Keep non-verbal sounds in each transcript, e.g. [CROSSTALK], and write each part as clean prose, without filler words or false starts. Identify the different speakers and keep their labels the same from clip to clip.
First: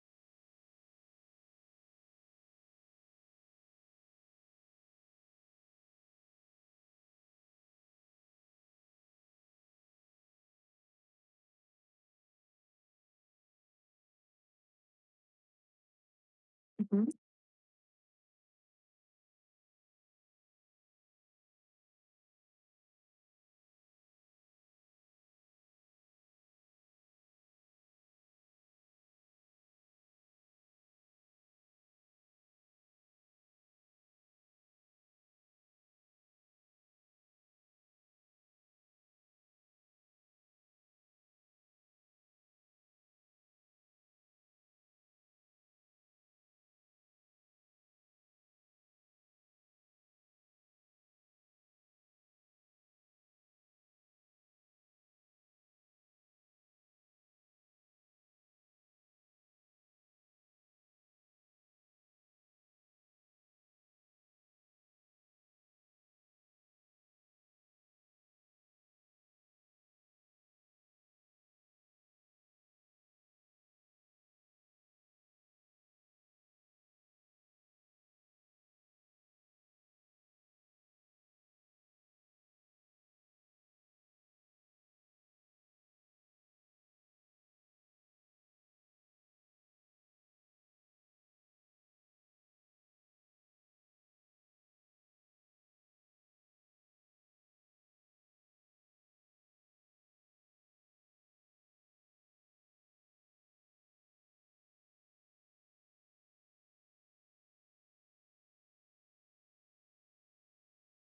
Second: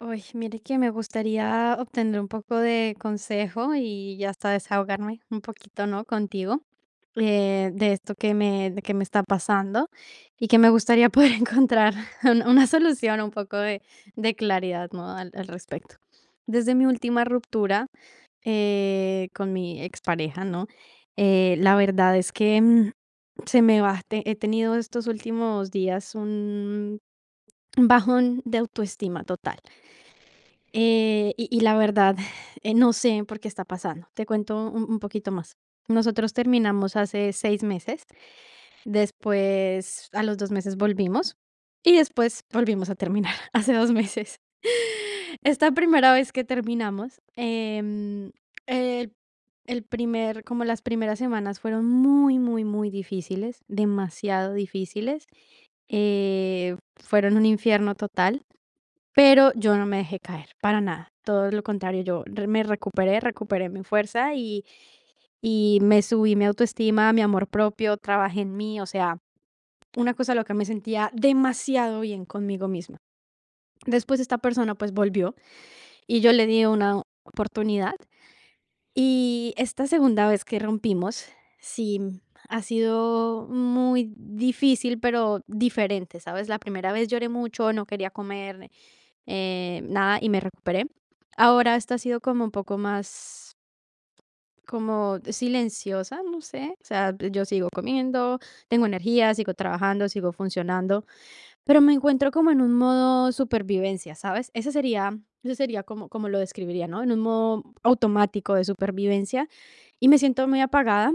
Speaker 1: Uy, mire que me gustaría obtener un poco de consejo y ya hasta desahogarme un poquito, ¿no? Contigo de esto de que me está pasando y que me gustaría poder [LAUGHS] encontrar una solución, un poco de claridad, ¿no? Al, al respecto. Desde mi
Speaker 2: Ujú.
Speaker 1: última ruptura con mi expareja, ¿no? La verdad es que se me va, te- he tenido estos últimos días un bajón de autoestima total. La verdad, [LAUGHS] no sé por qué está pasando. Te cuento un poquito más. Nosotros terminamos hace 6 meses, después a los 2 meses volvimos y después volvimos a terminar [LAUGHS] hace 2 meses. [LAUGHS] Esta primera vez que terminamos, el el primer como las primeras semanas fueron muy, muy, muy difíciles, demasiado difíciles, fueron un infierno total. Pero yo no me dejé caer, para nada. Todo lo contrario, me recuperé, recuperé mi fuerza y me subí mi autoestima, mi amor propio, trabajé en mí, o sea, una cosa a lo que me sentía demasiado bien conmigo misma. Después esta persona pues volvió y yo le di una oportunidad y esta segunda vez que rompimos, sí, ha sido muy difícil, pero diferente, ¿sabes? La primera vez lloré mucho, no quería comer, nada, y me recuperé. Ahora esta ha sido como un poco más como silenciosa, no sé, o sea, pues, yo sigo comiendo, tengo energía, sigo trabajando, sigo funcionando, pero me encuentro como en un modo supervivencia, ¿sabes? Ese sería como, como lo describiría, ¿no? En un modo automático de supervivencia y me siento muy apagada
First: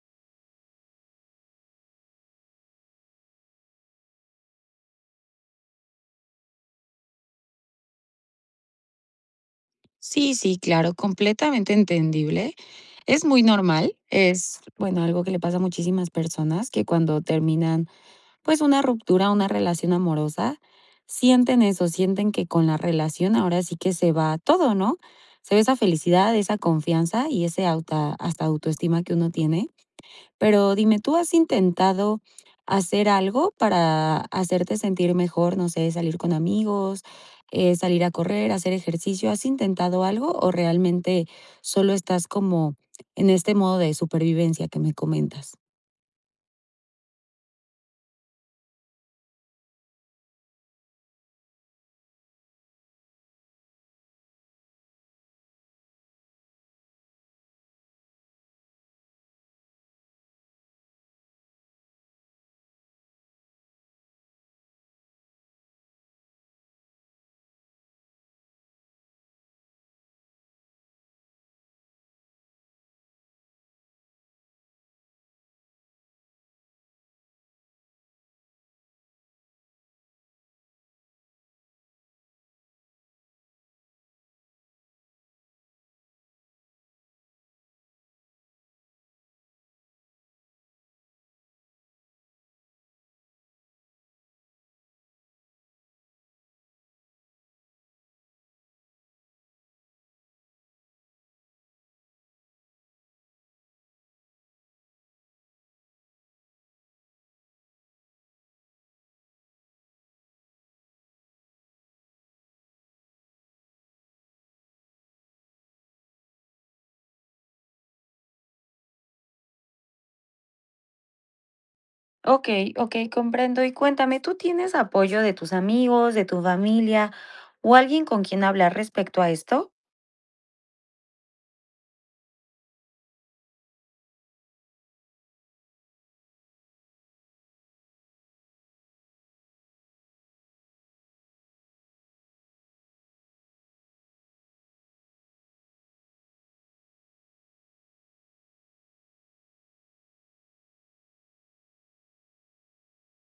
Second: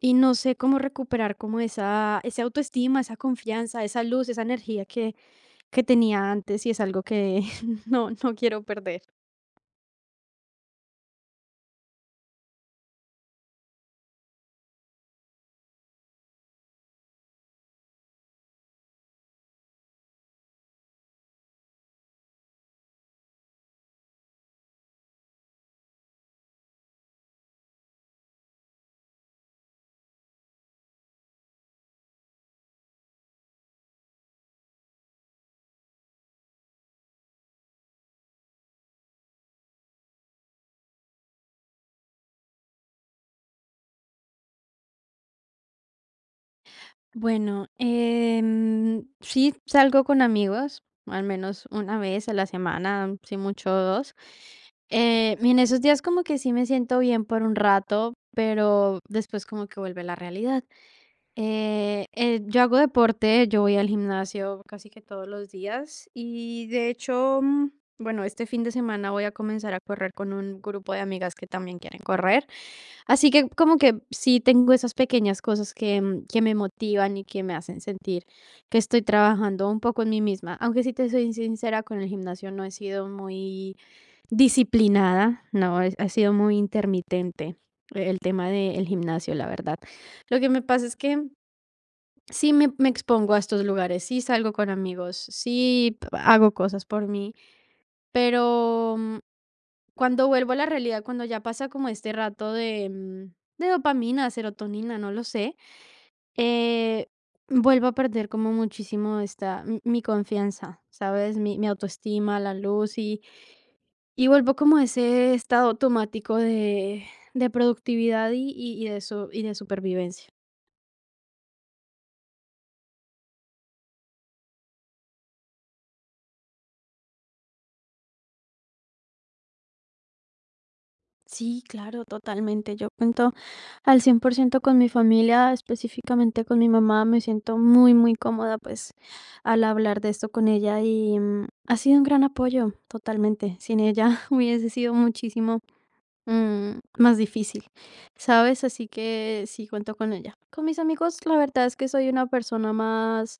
Speaker 1: y no sé cómo recuperar como esa autoestima, esa confianza, esa luz, esa energía que tenía antes y es algo que [LAUGHS] no, no quiero perder.
Speaker 2: Sí, sí, claro, completamente entendible. Es muy normal, es, bueno, algo que le pasa a muchísimas personas que cuando terminan, pues, una ruptura, una relación amorosa, sienten eso, sienten que con la relación ahora sí que se va todo, ¿no? Se ve esa felicidad, esa confianza y ese auta hasta autoestima que uno tiene. Pero dime, ¿tú has intentado hacer algo para hacerte sentir mejor? No sé, salir con amigos, salir a correr, hacer ejercicio. ¿Has intentado algo o realmente solo estás como en este modo de supervivencia que me comentas?
Speaker 1: Bueno, sí salgo con amigos, al menos una vez a la semana, si mucho dos. Y en esos días como que sí me siento bien por un rato, pero después como que vuelve la realidad. Yo hago deporte, yo voy al gimnasio casi que todos los días y de hecho, bueno, este fin de semana voy a comenzar a correr con un grupo de amigas que también quieren correr. Así que como que sí tengo esas pequeñas cosas que, que me motivan y que me hacen sentir que estoy trabajando un poco en mí misma. Aunque si te soy sincera, con el gimnasio no he sido muy disciplinada, no, ha sido muy intermitente el tema del gimnasio, la verdad. Lo que me pasa es que... Sí me expongo a estos lugares, sí salgo con amigos, sí p hago cosas por mí, pero, cuando vuelvo a la realidad, cuando ya pasa como este rato de, de dopamina, serotonina, no lo sé, eh, vuelvo a perder como muchísimo esta mi confianza, ¿sabes? Mi autoestima, la luz y vuelvo como a ese estado automático de productividad y de supervivencia.
Speaker 2: Ok, ok, comprendo. Y cuéntame, ¿tú tienes apoyo de tus amigos, de tu familia o alguien con quien hablar respecto a esto?
Speaker 1: Sí, claro, totalmente. Yo cuento al 100% con mi familia, específicamente con mi mamá. Me siento muy, muy cómoda pues al hablar de esto con ella y ha sido un gran apoyo, totalmente. Sin ella [LAUGHS] hubiese sido muchísimo más difícil, ¿sabes? Así que sí, cuento con ella. Con mis amigos, la verdad es que soy una persona más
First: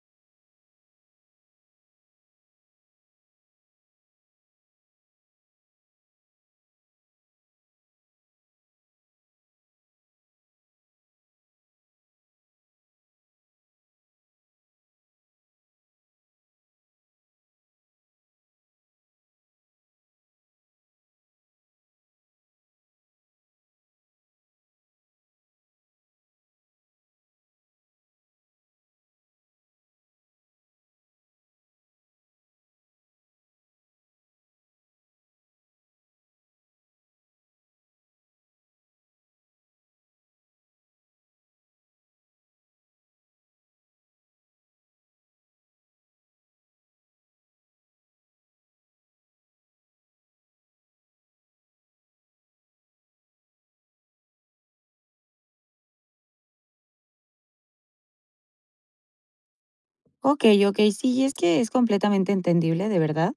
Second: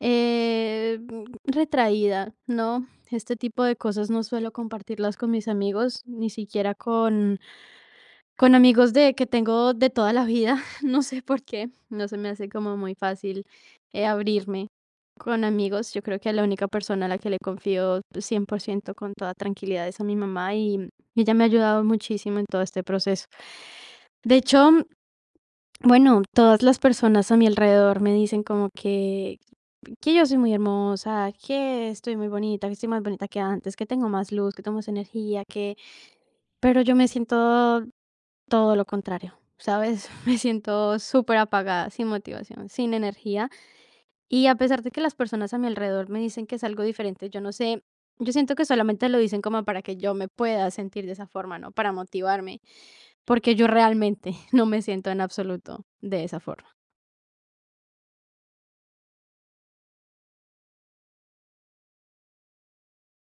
Speaker 1: eh, retraída, ¿no? Este tipo de cosas no suelo compartirlas con mis amigos, ni siquiera con amigos de que tengo de toda la vida, [LAUGHS] no sé por qué, no se me hace como muy fácil, abrirme con amigos. Yo creo que la única persona a la que le confío 100% con toda tranquilidad es a mi mamá y ella me ha ayudado muchísimo en todo este proceso. De hecho, bueno, todas las personas a mi alrededor me dicen como que yo soy muy hermosa, que estoy muy bonita, que estoy más bonita que antes, que tengo más luz, que tengo más energía, que pero yo me siento todo lo contrario, ¿sabes? [LAUGHS] Me siento súper apagada, sin motivación, sin energía. Y a pesar de que las personas a mi alrededor me dicen que es algo diferente, yo no sé, yo siento que solamente lo dicen como para que yo me pueda sentir de esa forma, ¿no? Para motivarme, porque yo realmente [LAUGHS] no me siento en absoluto de esa forma.
Speaker 2: Ok, ok, sí, y es que es completamente entendible, de verdad.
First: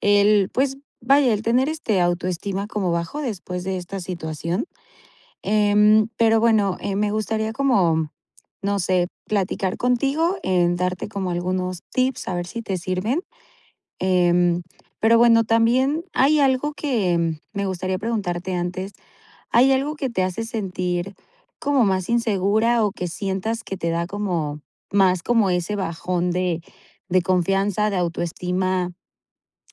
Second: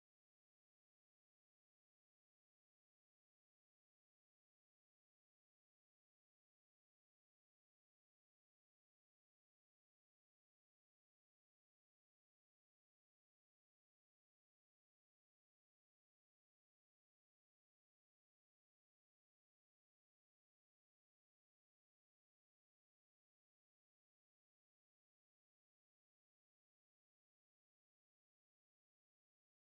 Speaker 2: El, pues, vaya, el tener, este, autoestima como bajo después de esta situación, pero bueno, me gustaría como, no sé, platicar contigo, en darte como algunos tips, a ver si te sirven, em, pero bueno, también hay algo que me gustaría preguntarte antes, ¿hay algo que te hace sentir como más insegura o que sientas que te da como más como ese bajón de confianza, de autoestima?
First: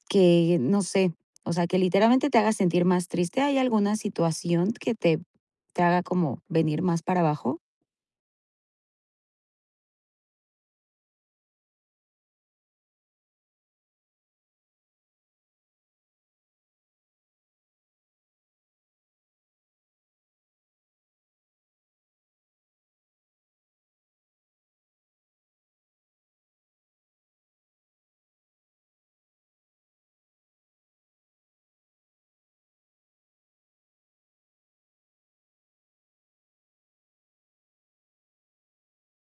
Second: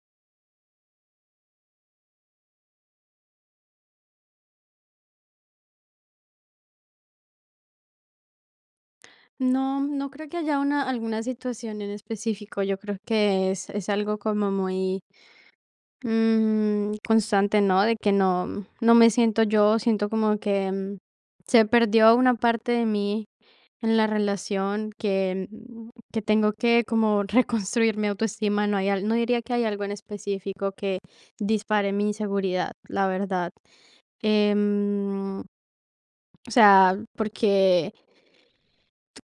Speaker 2: Que no sé, o sea, que literalmente te haga sentir más triste. ¿Hay alguna situación que te haga como venir más para abajo?
Speaker 1: No, no creo que haya una, alguna situación en específico. Yo creo que es algo como muy constante, ¿no? De que no, no me siento yo, siento como que se perdió una parte de mí en la relación que, que tengo que como [LAUGHS] reconstruir mi autoestima. No hay, no diría que hay algo en específico que dispare mi inseguridad, la verdad. Em, o sea, porque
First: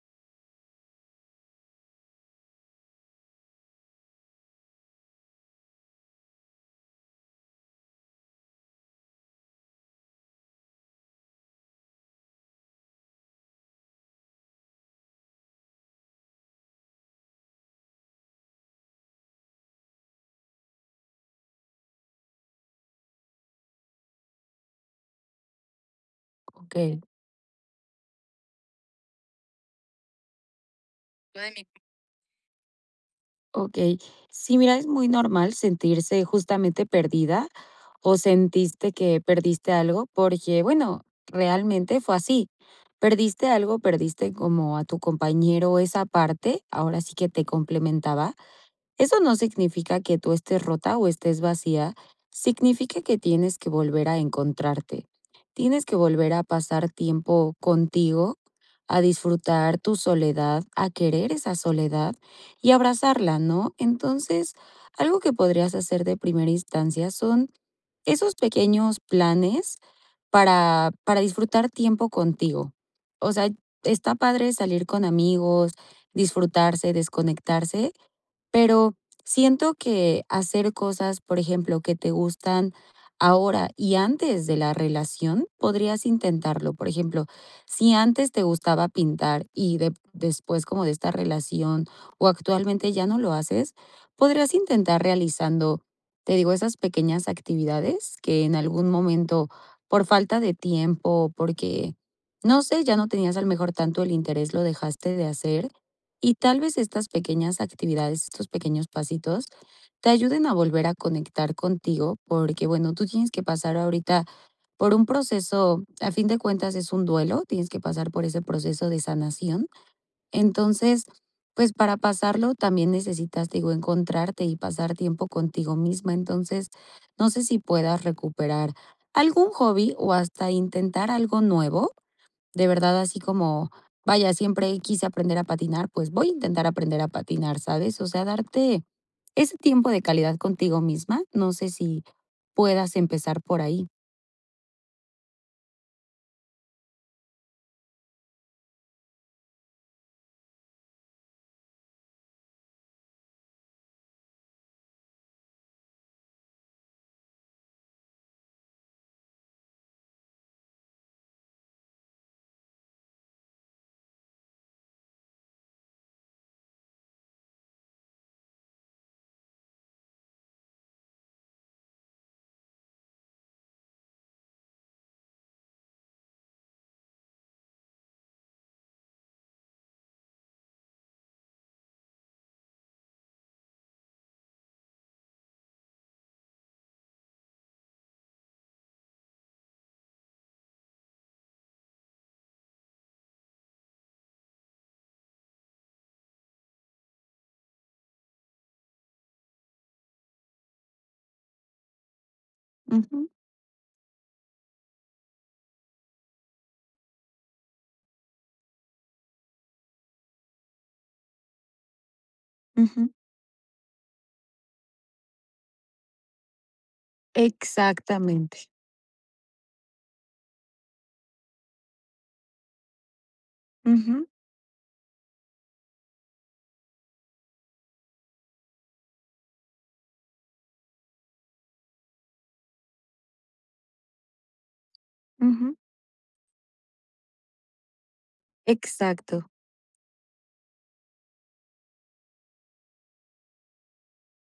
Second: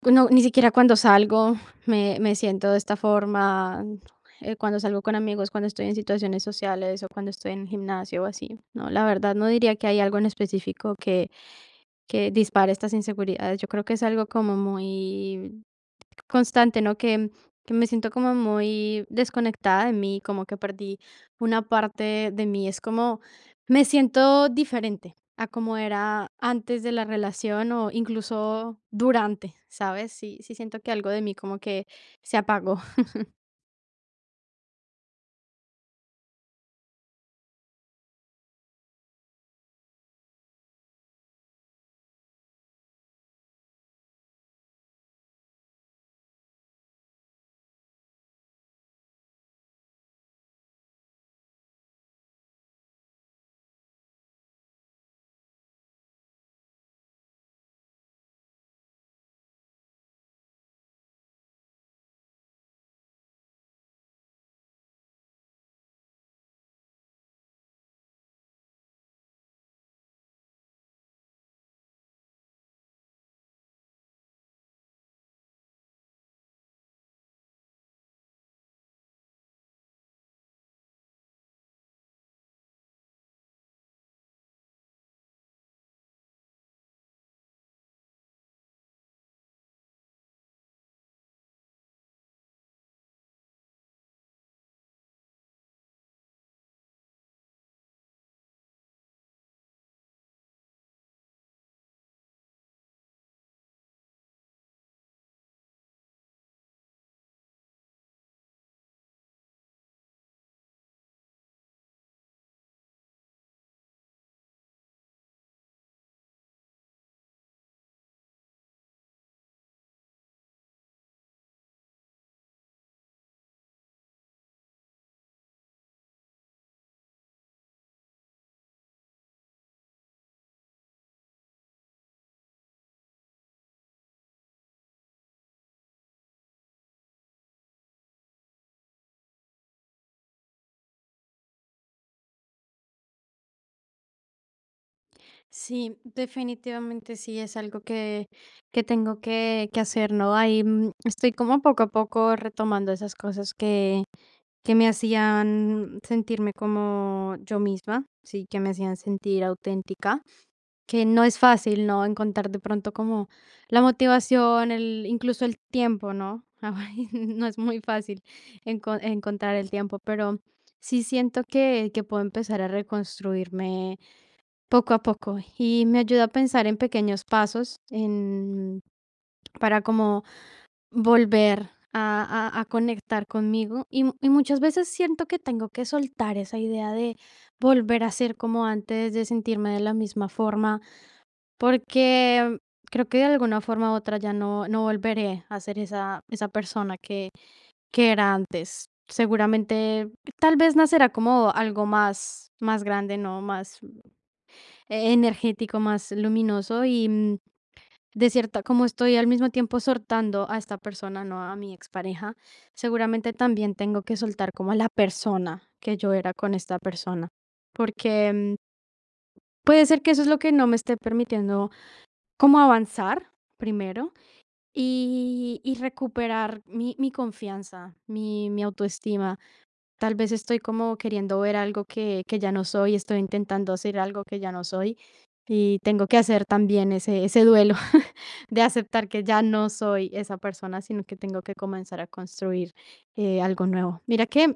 Speaker 1: no, ni siquiera cuando salgo me siento de esta forma, cuando salgo con amigos, cuando estoy en situaciones sociales o cuando estoy en el gimnasio o así. No, la verdad no diría que hay algo en específico que dispare estas inseguridades. Yo creo que es algo como muy constante, ¿no? Que me siento como muy desconectada de mí, como que perdí una parte de mí. Es como, me siento diferente a como era antes de
Speaker 2: Okey.
Speaker 1: la relación o incluso durante, ¿sabes? Sí, sí siento que algo de mí como que se apagó. [LAUGHS]
Speaker 2: Okey. Sí, mira, es muy normal sentirse justamente perdida, o sentiste que perdiste algo, porque, bueno, realmente fue así. Perdiste algo, perdiste como a tu compañero, esa parte, ahora sí que te complementaba. Eso no significa que tú estés rota o estés vacía, significa que tienes que volver a encontrarte. Tienes que volver a pasar tiempo contigo, a disfrutar tu soledad, a querer esa soledad y abrazarla, ¿no? Entonces, algo que podrías hacer de primera instancia son esos pequeños planes para disfrutar tiempo contigo. O sea, está padre salir con amigos, disfrutarse, desconectarse, pero siento que hacer cosas, por ejemplo, que te gustan ahora y antes de la relación, podrías intentarlo. Por ejemplo, si antes te gustaba pintar y después como de esta relación o actualmente ya no lo haces, podrías intentar realizando, te digo, esas pequeñas actividades que en algún momento, por falta de tiempo, porque, no sé, ya no tenías al mejor tanto el interés, lo dejaste de hacer y tal vez estas pequeñas actividades, estos pequeños pasitos, te ayuden a volver a conectar contigo, porque bueno, tú tienes que pasar ahorita por un proceso, a fin de cuentas es un duelo, tienes que pasar por ese proceso de sanación. Entonces, pues para pasarlo también necesitas, digo, encontrarte y pasar tiempo contigo misma. Entonces, no sé si puedas recuperar algún hobby o hasta intentar algo nuevo de verdad, así como, vaya, siempre quise aprender a patinar, pues voy a intentar aprender a patinar, ¿sabes? O sea, darte ese tiempo de calidad contigo misma, no sé si puedas empezar por ahí.
Speaker 1: Sí, definitivamente sí es algo que tengo que hacer, ¿no? Ahí estoy como poco a poco retomando esas cosas que me hacían sentirme como yo misma, sí, que me hacían sentir auténtica, que no es fácil, ¿no? Encontrar de pronto como la motivación, el, incluso el tiempo, ¿no? [LAUGHS] Ahora no es muy fácil encontrar el tiempo, pero sí siento que puedo empezar a reconstruirme poco a poco y me ayuda a pensar en pequeños pasos en, para como volver a conectar conmigo, y y muchas veces siento que tengo que soltar esa idea de volver a ser como antes, de sentirme de la misma forma, porque creo que de alguna forma u otra ya no volveré a ser esa persona que era antes. Seguramente, tal vez nacerá como algo más grande,
Speaker 2: Ujú,
Speaker 1: ¿no? Más, energético, más luminoso y de cierta, como estoy al mismo tiempo soltando a esta persona, no a mi expareja,
Speaker 2: ujú.
Speaker 1: seguramente también tengo que soltar como a la persona que yo era con esta persona, porque
Speaker 2: Exactamente.
Speaker 1: puede ser que eso es lo que no me esté permitiendo como avanzar primero
Speaker 2: Ujú,
Speaker 1: y recuperar mi, mi confianza, mi autoestima. Tal vez estoy como queriendo ver algo que ya no soy, estoy intentando hacer algo que ya no soy,
Speaker 2: ujú.
Speaker 1: y tengo que hacer también ese duelo [LAUGHS] de aceptar que ya
Speaker 2: Exacto.
Speaker 1: no soy esa persona, sino que tengo que comenzar a construir, algo nuevo. Mira que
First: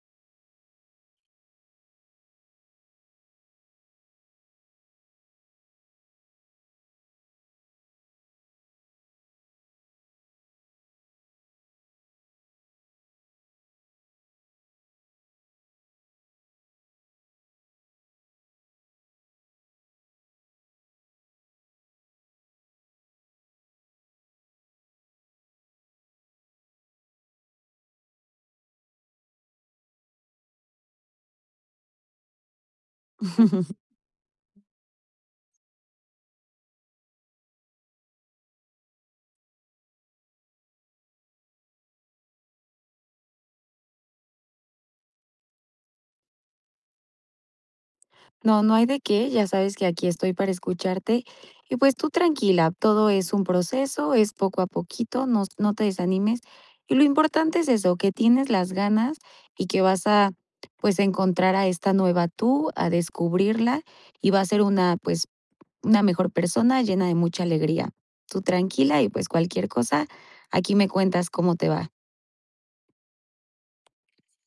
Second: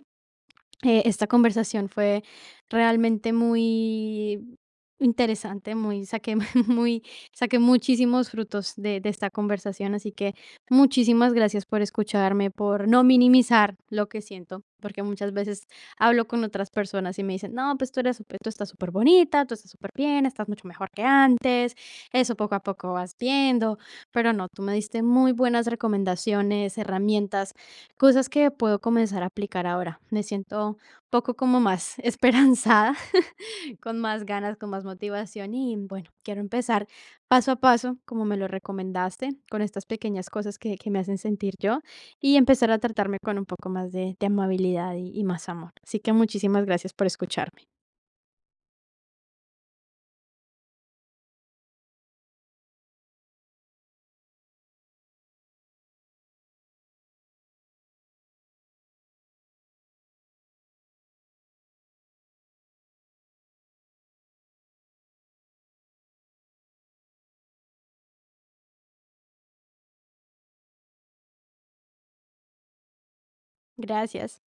Speaker 1: esta conversación fue realmente muy interesante, muy saqué [LAUGHS] muy saqué muchísimos frutos de esta conversación, así que muchísimas gracias por escucharme, por no minimizar lo que siento, porque muchas veces hablo con otras personas y me dicen, no, pues tú eres, tú estás súper bonita, tú estás súper bien, estás mucho mejor que antes, eso poco a poco vas viendo, pero no, tú me diste muy buenas recomendaciones, herramientas. Cosas que puedo comenzar a aplicar ahora. Me siento un poco como más [LAUGHS] esperanzada,
Speaker 2: [LAUGHS]
Speaker 1: [LAUGHS] con más ganas, con más motivación y bueno, quiero empezar paso a paso, como me lo recomendaste, con estas pequeñas cosas que me hacen sentir yo y empezar a tratarme con un poco más de amabilidad y más amor. Así que muchísimas gracias por escucharme.
Speaker 2: No, no hay de qué, ya sabes que aquí estoy para escucharte. Y pues tú tranquila, todo es un proceso, es poco a poquito, no, no te desanimes. Y lo importante es eso, que tienes las ganas y que vas a pues encontrar a esta nueva tú, a descubrirla y va a ser una pues una mejor persona llena de mucha alegría. Tú tranquila y pues cualquier cosa, aquí me cuentas cómo te va.
Speaker 1: Gracias.